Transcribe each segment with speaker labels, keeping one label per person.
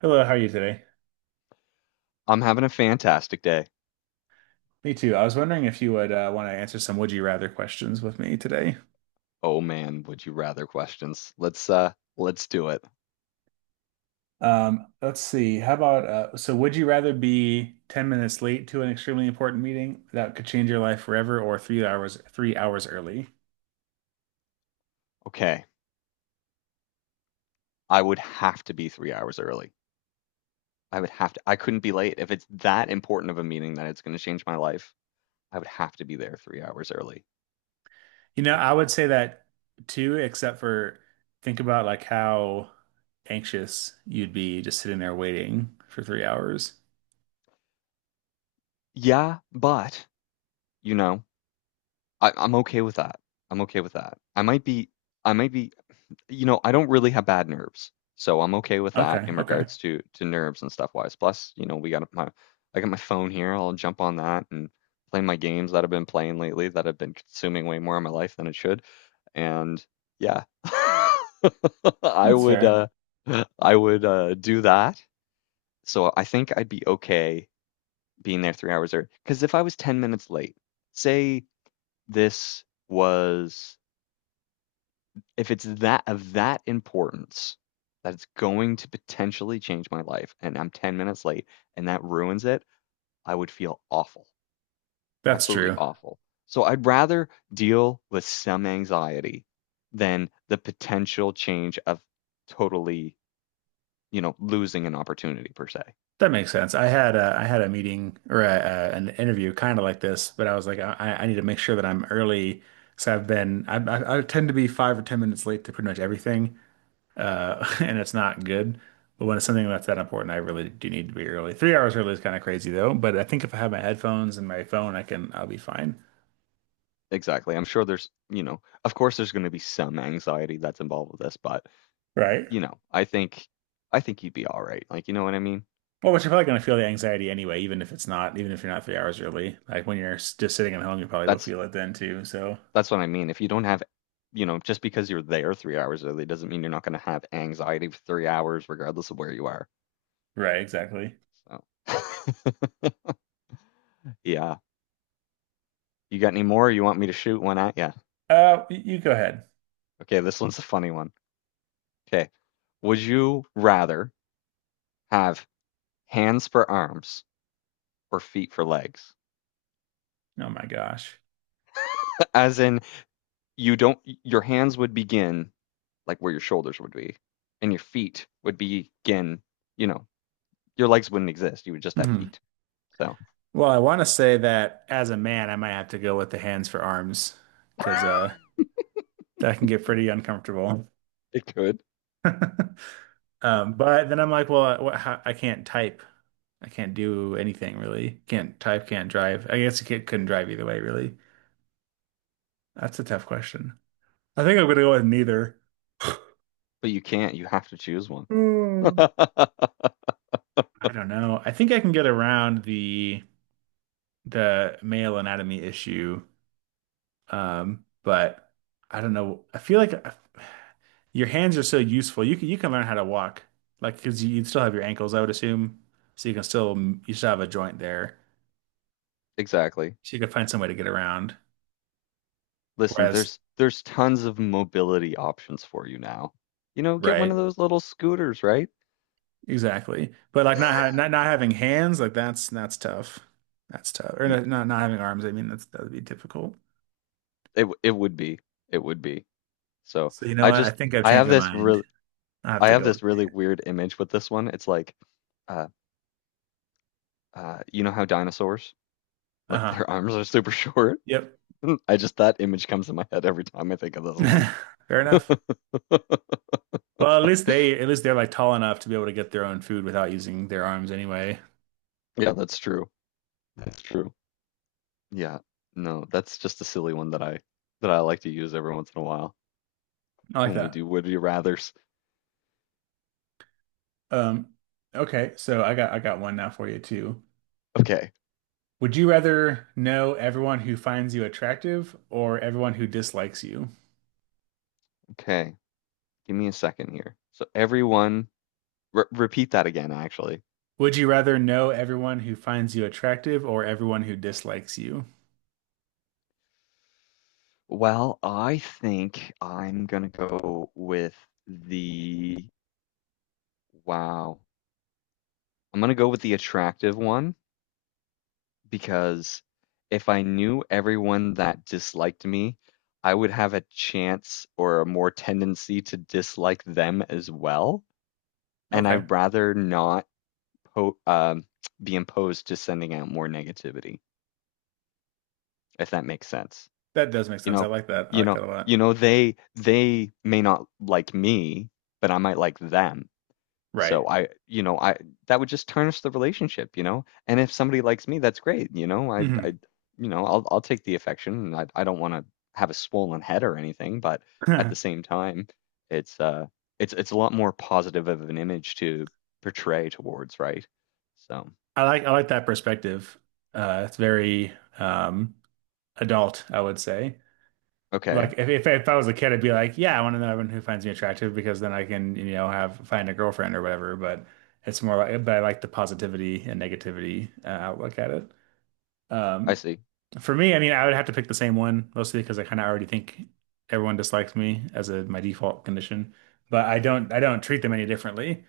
Speaker 1: Hello, how are you today?
Speaker 2: I'm having a fantastic day.
Speaker 1: Me too. I was wondering if you would want to answer some would you rather questions with me today.
Speaker 2: Oh man, would you rather questions. Let's do it.
Speaker 1: Let's see. How about so would you rather be 10 minutes late to an extremely important meeting that could change your life forever or three hours early?
Speaker 2: Okay. I would have to be 3 hours early. I would have to I couldn't be late. If it's that important of a meeting that it's gonna change my life, I would have to be there 3 hours early.
Speaker 1: I would say that too, except for think about like how anxious you'd be just sitting there waiting for 3 hours.
Speaker 2: Yeah, but you know, I'm okay with that. I'm okay with that. I might be I don't really have bad nerves, so I'm okay with that
Speaker 1: Okay,
Speaker 2: in
Speaker 1: okay.
Speaker 2: regards to nerves and stuff wise. Plus, you know, we got my I got my phone here. I'll jump on that and play my games that I've been playing lately that have been consuming way more of my life than it should. And yeah, I
Speaker 1: That's
Speaker 2: would
Speaker 1: fair.
Speaker 2: uh I would do that. So I think I'd be okay being there 3 hours early. Because if I was 10 minutes late, say this was if it's that of that importance that it's going to potentially change my life and I'm 10 minutes late and that ruins it, I would feel awful.
Speaker 1: That's
Speaker 2: Absolutely
Speaker 1: true.
Speaker 2: awful. So I'd rather deal with some anxiety than the potential change of totally, you know, losing an opportunity per se.
Speaker 1: That makes sense. I had a meeting or an interview kind of like this, but I was like, I need to make sure that I'm early. So I've been I tend to be 5 or 10 minutes late to pretty much everything, and it's not good. But when it's something that's that important, I really do need to be early. 3 hours early is kind of crazy though, but I think if I have my headphones and my phone, I'll be fine.
Speaker 2: Exactly. I'm sure there's, you know, of course there's going to be some anxiety that's involved with this, but
Speaker 1: Right.
Speaker 2: you know, I think I think you'd be all right. Like, you know what I mean?
Speaker 1: Well, but you're probably gonna feel the anxiety anyway, even if it's not, even if you're not 3 hours early. Like when you're just sitting at home, you probably will
Speaker 2: That's
Speaker 1: feel it then too. So,
Speaker 2: That's what I mean. If you don't have, you know, just because you're there 3 hours early doesn't mean you're not going to have anxiety for 3 hours, regardless of where you are.
Speaker 1: right, exactly.
Speaker 2: So, yeah. You got any more? You want me to shoot one at you?
Speaker 1: You go ahead.
Speaker 2: Okay, this one's a funny one. Okay. Would you rather have hands for arms or feet for legs?
Speaker 1: Oh my gosh.
Speaker 2: As in, you don't, your hands would begin like where your shoulders would be, and your feet would begin, you know, your legs wouldn't exist. You would just have
Speaker 1: Hmm.
Speaker 2: feet. So
Speaker 1: Well, I want to say that as a man, I might have to go with the hands for arms because that can get pretty uncomfortable.
Speaker 2: it could.
Speaker 1: But then I'm like, well, what, how, I can't type. I can't do anything really. Can't type, can't drive. I guess you can couldn't drive either way, really. That's a tough question. I think I'm gonna go with neither.
Speaker 2: But you can't. You have to choose one.
Speaker 1: Hmm. I don't know. I think I can get around the male anatomy issue. But I don't know. I feel like your hands are so useful. You can learn how to walk, like because you'd still have your ankles, I would assume. So you can still you still have a joint there,
Speaker 2: Exactly.
Speaker 1: so you can find some way to get around.
Speaker 2: Listen,
Speaker 1: Whereas,
Speaker 2: there's tons of mobility options for you now. You know, get one of
Speaker 1: right,
Speaker 2: those little scooters, right?
Speaker 1: exactly. But like not ha not not having hands, like that's tough. That's tough. Or
Speaker 2: Y-
Speaker 1: not having arms. I mean, that would be difficult.
Speaker 2: It would be. It would be. So
Speaker 1: So you know
Speaker 2: I
Speaker 1: what? I
Speaker 2: just
Speaker 1: think I've
Speaker 2: I
Speaker 1: changed
Speaker 2: have
Speaker 1: my
Speaker 2: this
Speaker 1: mind.
Speaker 2: really
Speaker 1: I have
Speaker 2: I
Speaker 1: to
Speaker 2: have
Speaker 1: go with.
Speaker 2: this really weird image with this one. It's like, uh, you know how dinosaurs, like
Speaker 1: Uh-huh.
Speaker 2: their arms are super short.
Speaker 1: Yep.
Speaker 2: I just that image comes in my head every time I think of this one.
Speaker 1: Fair enough. Well, at least they're like tall enough to be able to get their own food without using their arms anyway.
Speaker 2: Yeah, that's true. That's true. Yeah. No, that's just a silly one that I like to use every once in a while
Speaker 1: I like
Speaker 2: when we
Speaker 1: that.
Speaker 2: do would you rathers.
Speaker 1: Um, okay, so I got one now for you too.
Speaker 2: Okay.
Speaker 1: Would you rather know everyone who finds you attractive or everyone who dislikes you?
Speaker 2: Okay. Give me a second here. So everyone repeat that again actually.
Speaker 1: Would you rather know everyone who finds you attractive or everyone who dislikes you?
Speaker 2: Well, I think I'm going to go with the wow. I'm going to go with the attractive one because if I knew everyone that disliked me, I would have a chance or a more tendency to dislike them as well. And
Speaker 1: Okay,
Speaker 2: I'd rather not po- um, be imposed to sending out more negativity, if that makes sense.
Speaker 1: that does make
Speaker 2: You
Speaker 1: sense. I
Speaker 2: know,
Speaker 1: like that. I like that a lot.
Speaker 2: they may not like me, but I might like them.
Speaker 1: Right.
Speaker 2: So I, you know, I that would just tarnish the relationship, you know. And if somebody likes me, that's great, you know.
Speaker 1: Hmm.
Speaker 2: I'll take the affection. And I don't want to have a swollen head or anything, but at
Speaker 1: I
Speaker 2: the same time, it's uh, it's a lot more positive of an image to portray towards, right? So
Speaker 1: I like that perspective. It's very um, adult, I would say.
Speaker 2: okay,
Speaker 1: Like if I was a kid, I'd be like, yeah, I want to know everyone who finds me attractive because then I can, you know, have find a girlfriend or whatever. But it's more like, but I like the positivity and negativity outlook at it.
Speaker 2: I
Speaker 1: Um,
Speaker 2: see.
Speaker 1: for me, I mean, I would have to pick the same one mostly because I kind of already think everyone dislikes me as a my default condition. But I don't treat them any differently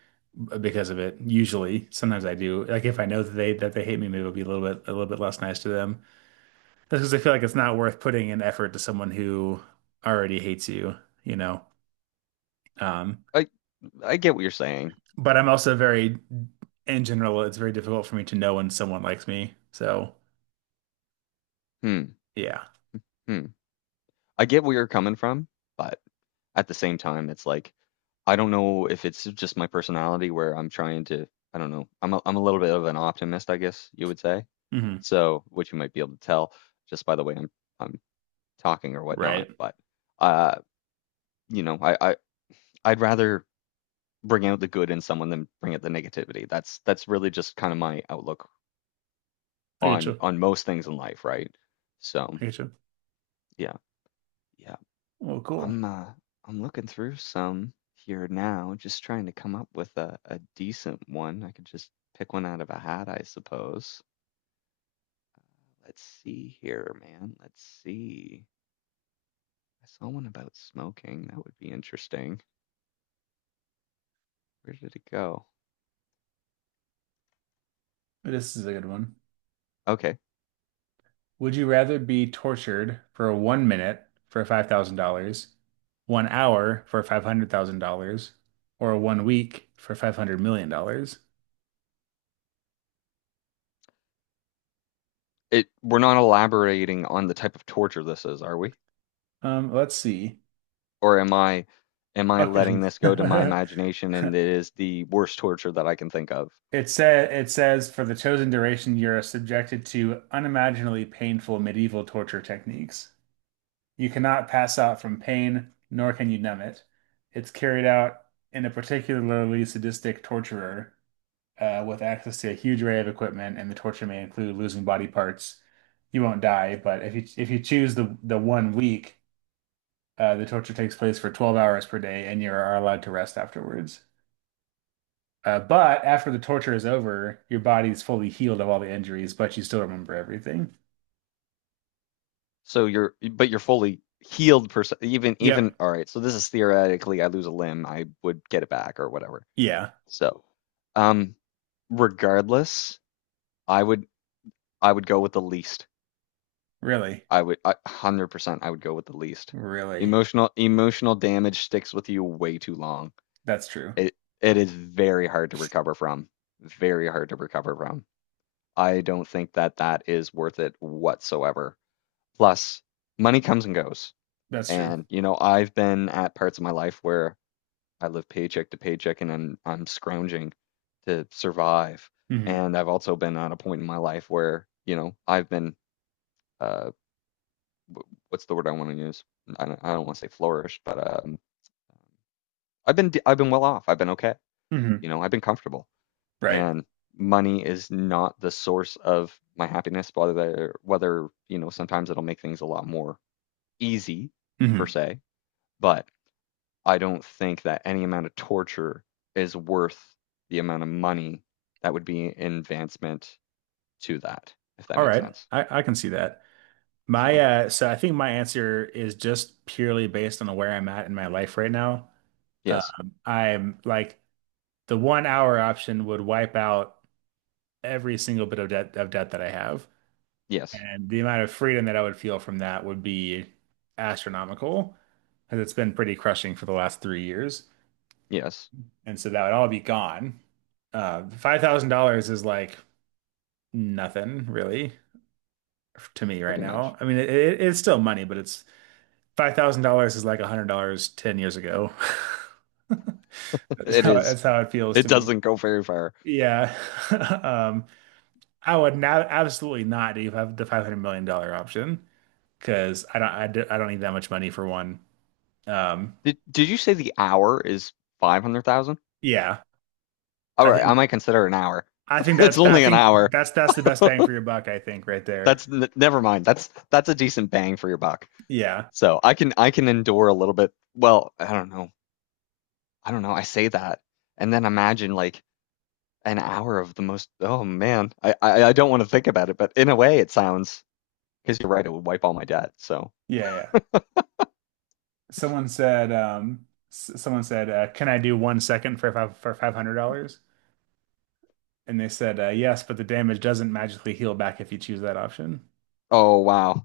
Speaker 1: because of it. Usually, sometimes I do. Like if I know that they hate me, maybe it'll be a little bit less nice to them. That's because I feel like it's not worth putting an effort to someone who already hates you, you know. Um,
Speaker 2: I I get what you're saying.
Speaker 1: but I'm also very, in general, it's very difficult for me to know when someone likes me. So
Speaker 2: Hmm,
Speaker 1: yeah.
Speaker 2: hmm. I get where you're coming from, but at the same time, it's like I don't know if it's just my personality where I'm trying to, I don't know. I'm a little bit of an optimist, I guess you would say.
Speaker 1: Hmm.
Speaker 2: So, which you might be able to tell just by the way I'm talking or
Speaker 1: Right.
Speaker 2: whatnot. But uh, you know, I'd rather bring out the good in someone than bring out the negativity. That's really just kind of my outlook
Speaker 1: I get
Speaker 2: on
Speaker 1: you.
Speaker 2: most things in life, right? So,
Speaker 1: I get you.
Speaker 2: yeah.
Speaker 1: Well, cool.
Speaker 2: I'm uh I'm looking through some here now, just trying to come up with a decent one. I could just pick one out of a hat, I suppose. Let's see here, man. Let's see. I saw one about smoking. That would be interesting. Where did it go?
Speaker 1: This is a good one.
Speaker 2: Okay.
Speaker 1: Would you rather be tortured for one minute for $5,000, one hour for $500,000, or one week for $500 million dollars?
Speaker 2: It we're not elaborating on the type of torture this is, are we?
Speaker 1: Let's see.
Speaker 2: Or am I letting
Speaker 1: Okay.
Speaker 2: this go to my imagination and it is the worst torture that I can think of?
Speaker 1: It says for the chosen duration, you're subjected to unimaginably painful medieval torture techniques. You cannot pass out from pain, nor can you numb it. It's carried out in a particularly sadistic torturer with access to a huge array of equipment, and the torture may include losing body parts. You won't die, but if you choose the one week, the torture takes place for 12 hours per day, and you are allowed to rest afterwards. But after the torture is over, your body's fully healed of all the injuries, but you still remember everything.
Speaker 2: So you're, but you're fully healed person.
Speaker 1: Yep.
Speaker 2: All right. So this is theoretically, I lose a limb, I would get it back or whatever.
Speaker 1: Yeah.
Speaker 2: So, um, regardless, I would, I would go with the least.
Speaker 1: Really.
Speaker 2: 100%, I would go with the least.
Speaker 1: Really.
Speaker 2: Emotional damage sticks with you way too long.
Speaker 1: That's true.
Speaker 2: It, it is very hard to recover from. Very hard to recover from. I don't think that that is worth it whatsoever. Plus, money comes and goes.
Speaker 1: That's true.
Speaker 2: And, you know, I've been at parts of my life where I live paycheck to paycheck and I'm scrounging to survive.
Speaker 1: Hmm.
Speaker 2: And I've also been at a point in my life where, you know, uh wh- what's the word I want to use? I don't want to say flourish, but um I've been well off. I've been okay. You
Speaker 1: Hmm.
Speaker 2: know, I've been comfortable.
Speaker 1: Right.
Speaker 2: And money is not the source of my happiness, whether, you know, sometimes it'll make things a lot more easy
Speaker 1: Hmm.
Speaker 2: per se, but I don't think that any amount of torture is worth the amount of money that would be an advancement to that, if that
Speaker 1: All
Speaker 2: makes
Speaker 1: right.
Speaker 2: sense.
Speaker 1: I can see that. My
Speaker 2: So,
Speaker 1: So I think my answer is just purely based on where I'm at in my life right now.
Speaker 2: yes,
Speaker 1: I'm like the one hour option would wipe out every single bit of debt that I have.
Speaker 2: yes,
Speaker 1: And the amount of freedom that I would feel from that would be astronomical, because it's been pretty crushing for the last 3 years.
Speaker 2: yes,
Speaker 1: And so that would all be gone. $5,000 is like nothing really to me right
Speaker 2: pretty much.
Speaker 1: now. I mean, it's still money, but it's $5,000 is like $100 10 years ago. That's
Speaker 2: It
Speaker 1: how,
Speaker 2: is.
Speaker 1: that's how it feels
Speaker 2: It
Speaker 1: to me.
Speaker 2: doesn't go very far.
Speaker 1: Yeah. Um, I would now absolutely not do have the $500 million dollar option because I don't need that much money for one. Um,
Speaker 2: Did you say the hour is 500,000?
Speaker 1: Yeah.
Speaker 2: All
Speaker 1: I
Speaker 2: right, I
Speaker 1: think
Speaker 2: might consider an hour. It's
Speaker 1: I
Speaker 2: only an
Speaker 1: think
Speaker 2: hour.
Speaker 1: that's the best bang for your buck, I think, right there.
Speaker 2: Never mind. That's a decent bang for your buck.
Speaker 1: Yeah.
Speaker 2: So, I can endure a little bit. Well, I don't know. I don't know. I say that and then imagine like an hour of the most. Oh man, I don't want to think about it, but in a way, it sounds because you're right. It would wipe all my debt. So
Speaker 1: Yeah, yeah. Someone said "Can I do one second for $500?" And they said, "Yes, but the damage doesn't magically heal back if you choose that option."
Speaker 2: oh wow,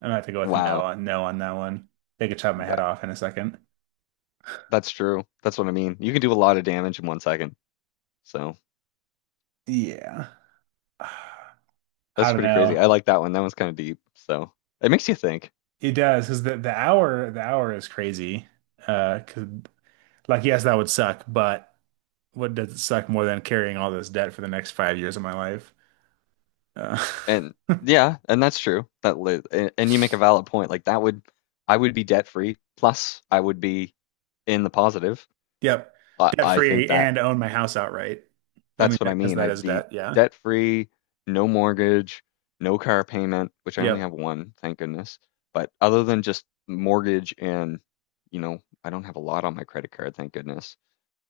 Speaker 1: I'm gonna have to go with a no
Speaker 2: wow,
Speaker 1: on no on that one. They could chop my head
Speaker 2: Th-
Speaker 1: off in a second.
Speaker 2: that's true. That's what I mean. You can do a lot of damage in 1 second. So
Speaker 1: Yeah. I
Speaker 2: that's
Speaker 1: don't
Speaker 2: pretty crazy.
Speaker 1: know.
Speaker 2: I like that one. That one's kind of deep. So it makes you think.
Speaker 1: It does because the hour is crazy. Uh, 'cause- like yes, that would suck, but what does it suck more than carrying all this debt for the next 5 years of my life? Uh,
Speaker 2: And yeah, and that's true. That li- a- and you make a valid point. Like that would I would be debt free. Plus, I would be in the positive.
Speaker 1: yep. Debt
Speaker 2: I think
Speaker 1: free
Speaker 2: that
Speaker 1: and own my house outright. I mean,
Speaker 2: that's what I
Speaker 1: because
Speaker 2: mean.
Speaker 1: that
Speaker 2: I'd
Speaker 1: is
Speaker 2: be
Speaker 1: debt. Yeah.
Speaker 2: debt free, no mortgage, no car payment, which I only
Speaker 1: Yep.
Speaker 2: have one, thank goodness. But other than just mortgage and, you know, I don't have a lot on my credit card, thank goodness.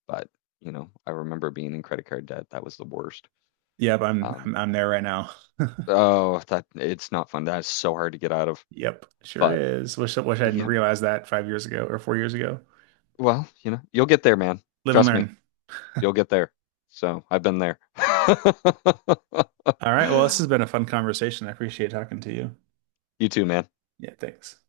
Speaker 2: But, you know, I remember being in credit card debt. That was the worst.
Speaker 1: Yep. I'm,
Speaker 2: Um,
Speaker 1: I'm, I'm there right now.
Speaker 2: oh, that it's not fun. That is so hard to get out of.
Speaker 1: Yep. Sure
Speaker 2: But
Speaker 1: is. Wish I didn't
Speaker 2: yeah,
Speaker 1: realize that 5 years ago or 4 years ago.
Speaker 2: well, you know, you'll get there, man.
Speaker 1: Live and
Speaker 2: Trust me,
Speaker 1: learn.
Speaker 2: you'll get there. So I've been there.
Speaker 1: All right. Well, this has been a fun conversation. I appreciate talking to you.
Speaker 2: You too, man.
Speaker 1: Yeah. Thanks.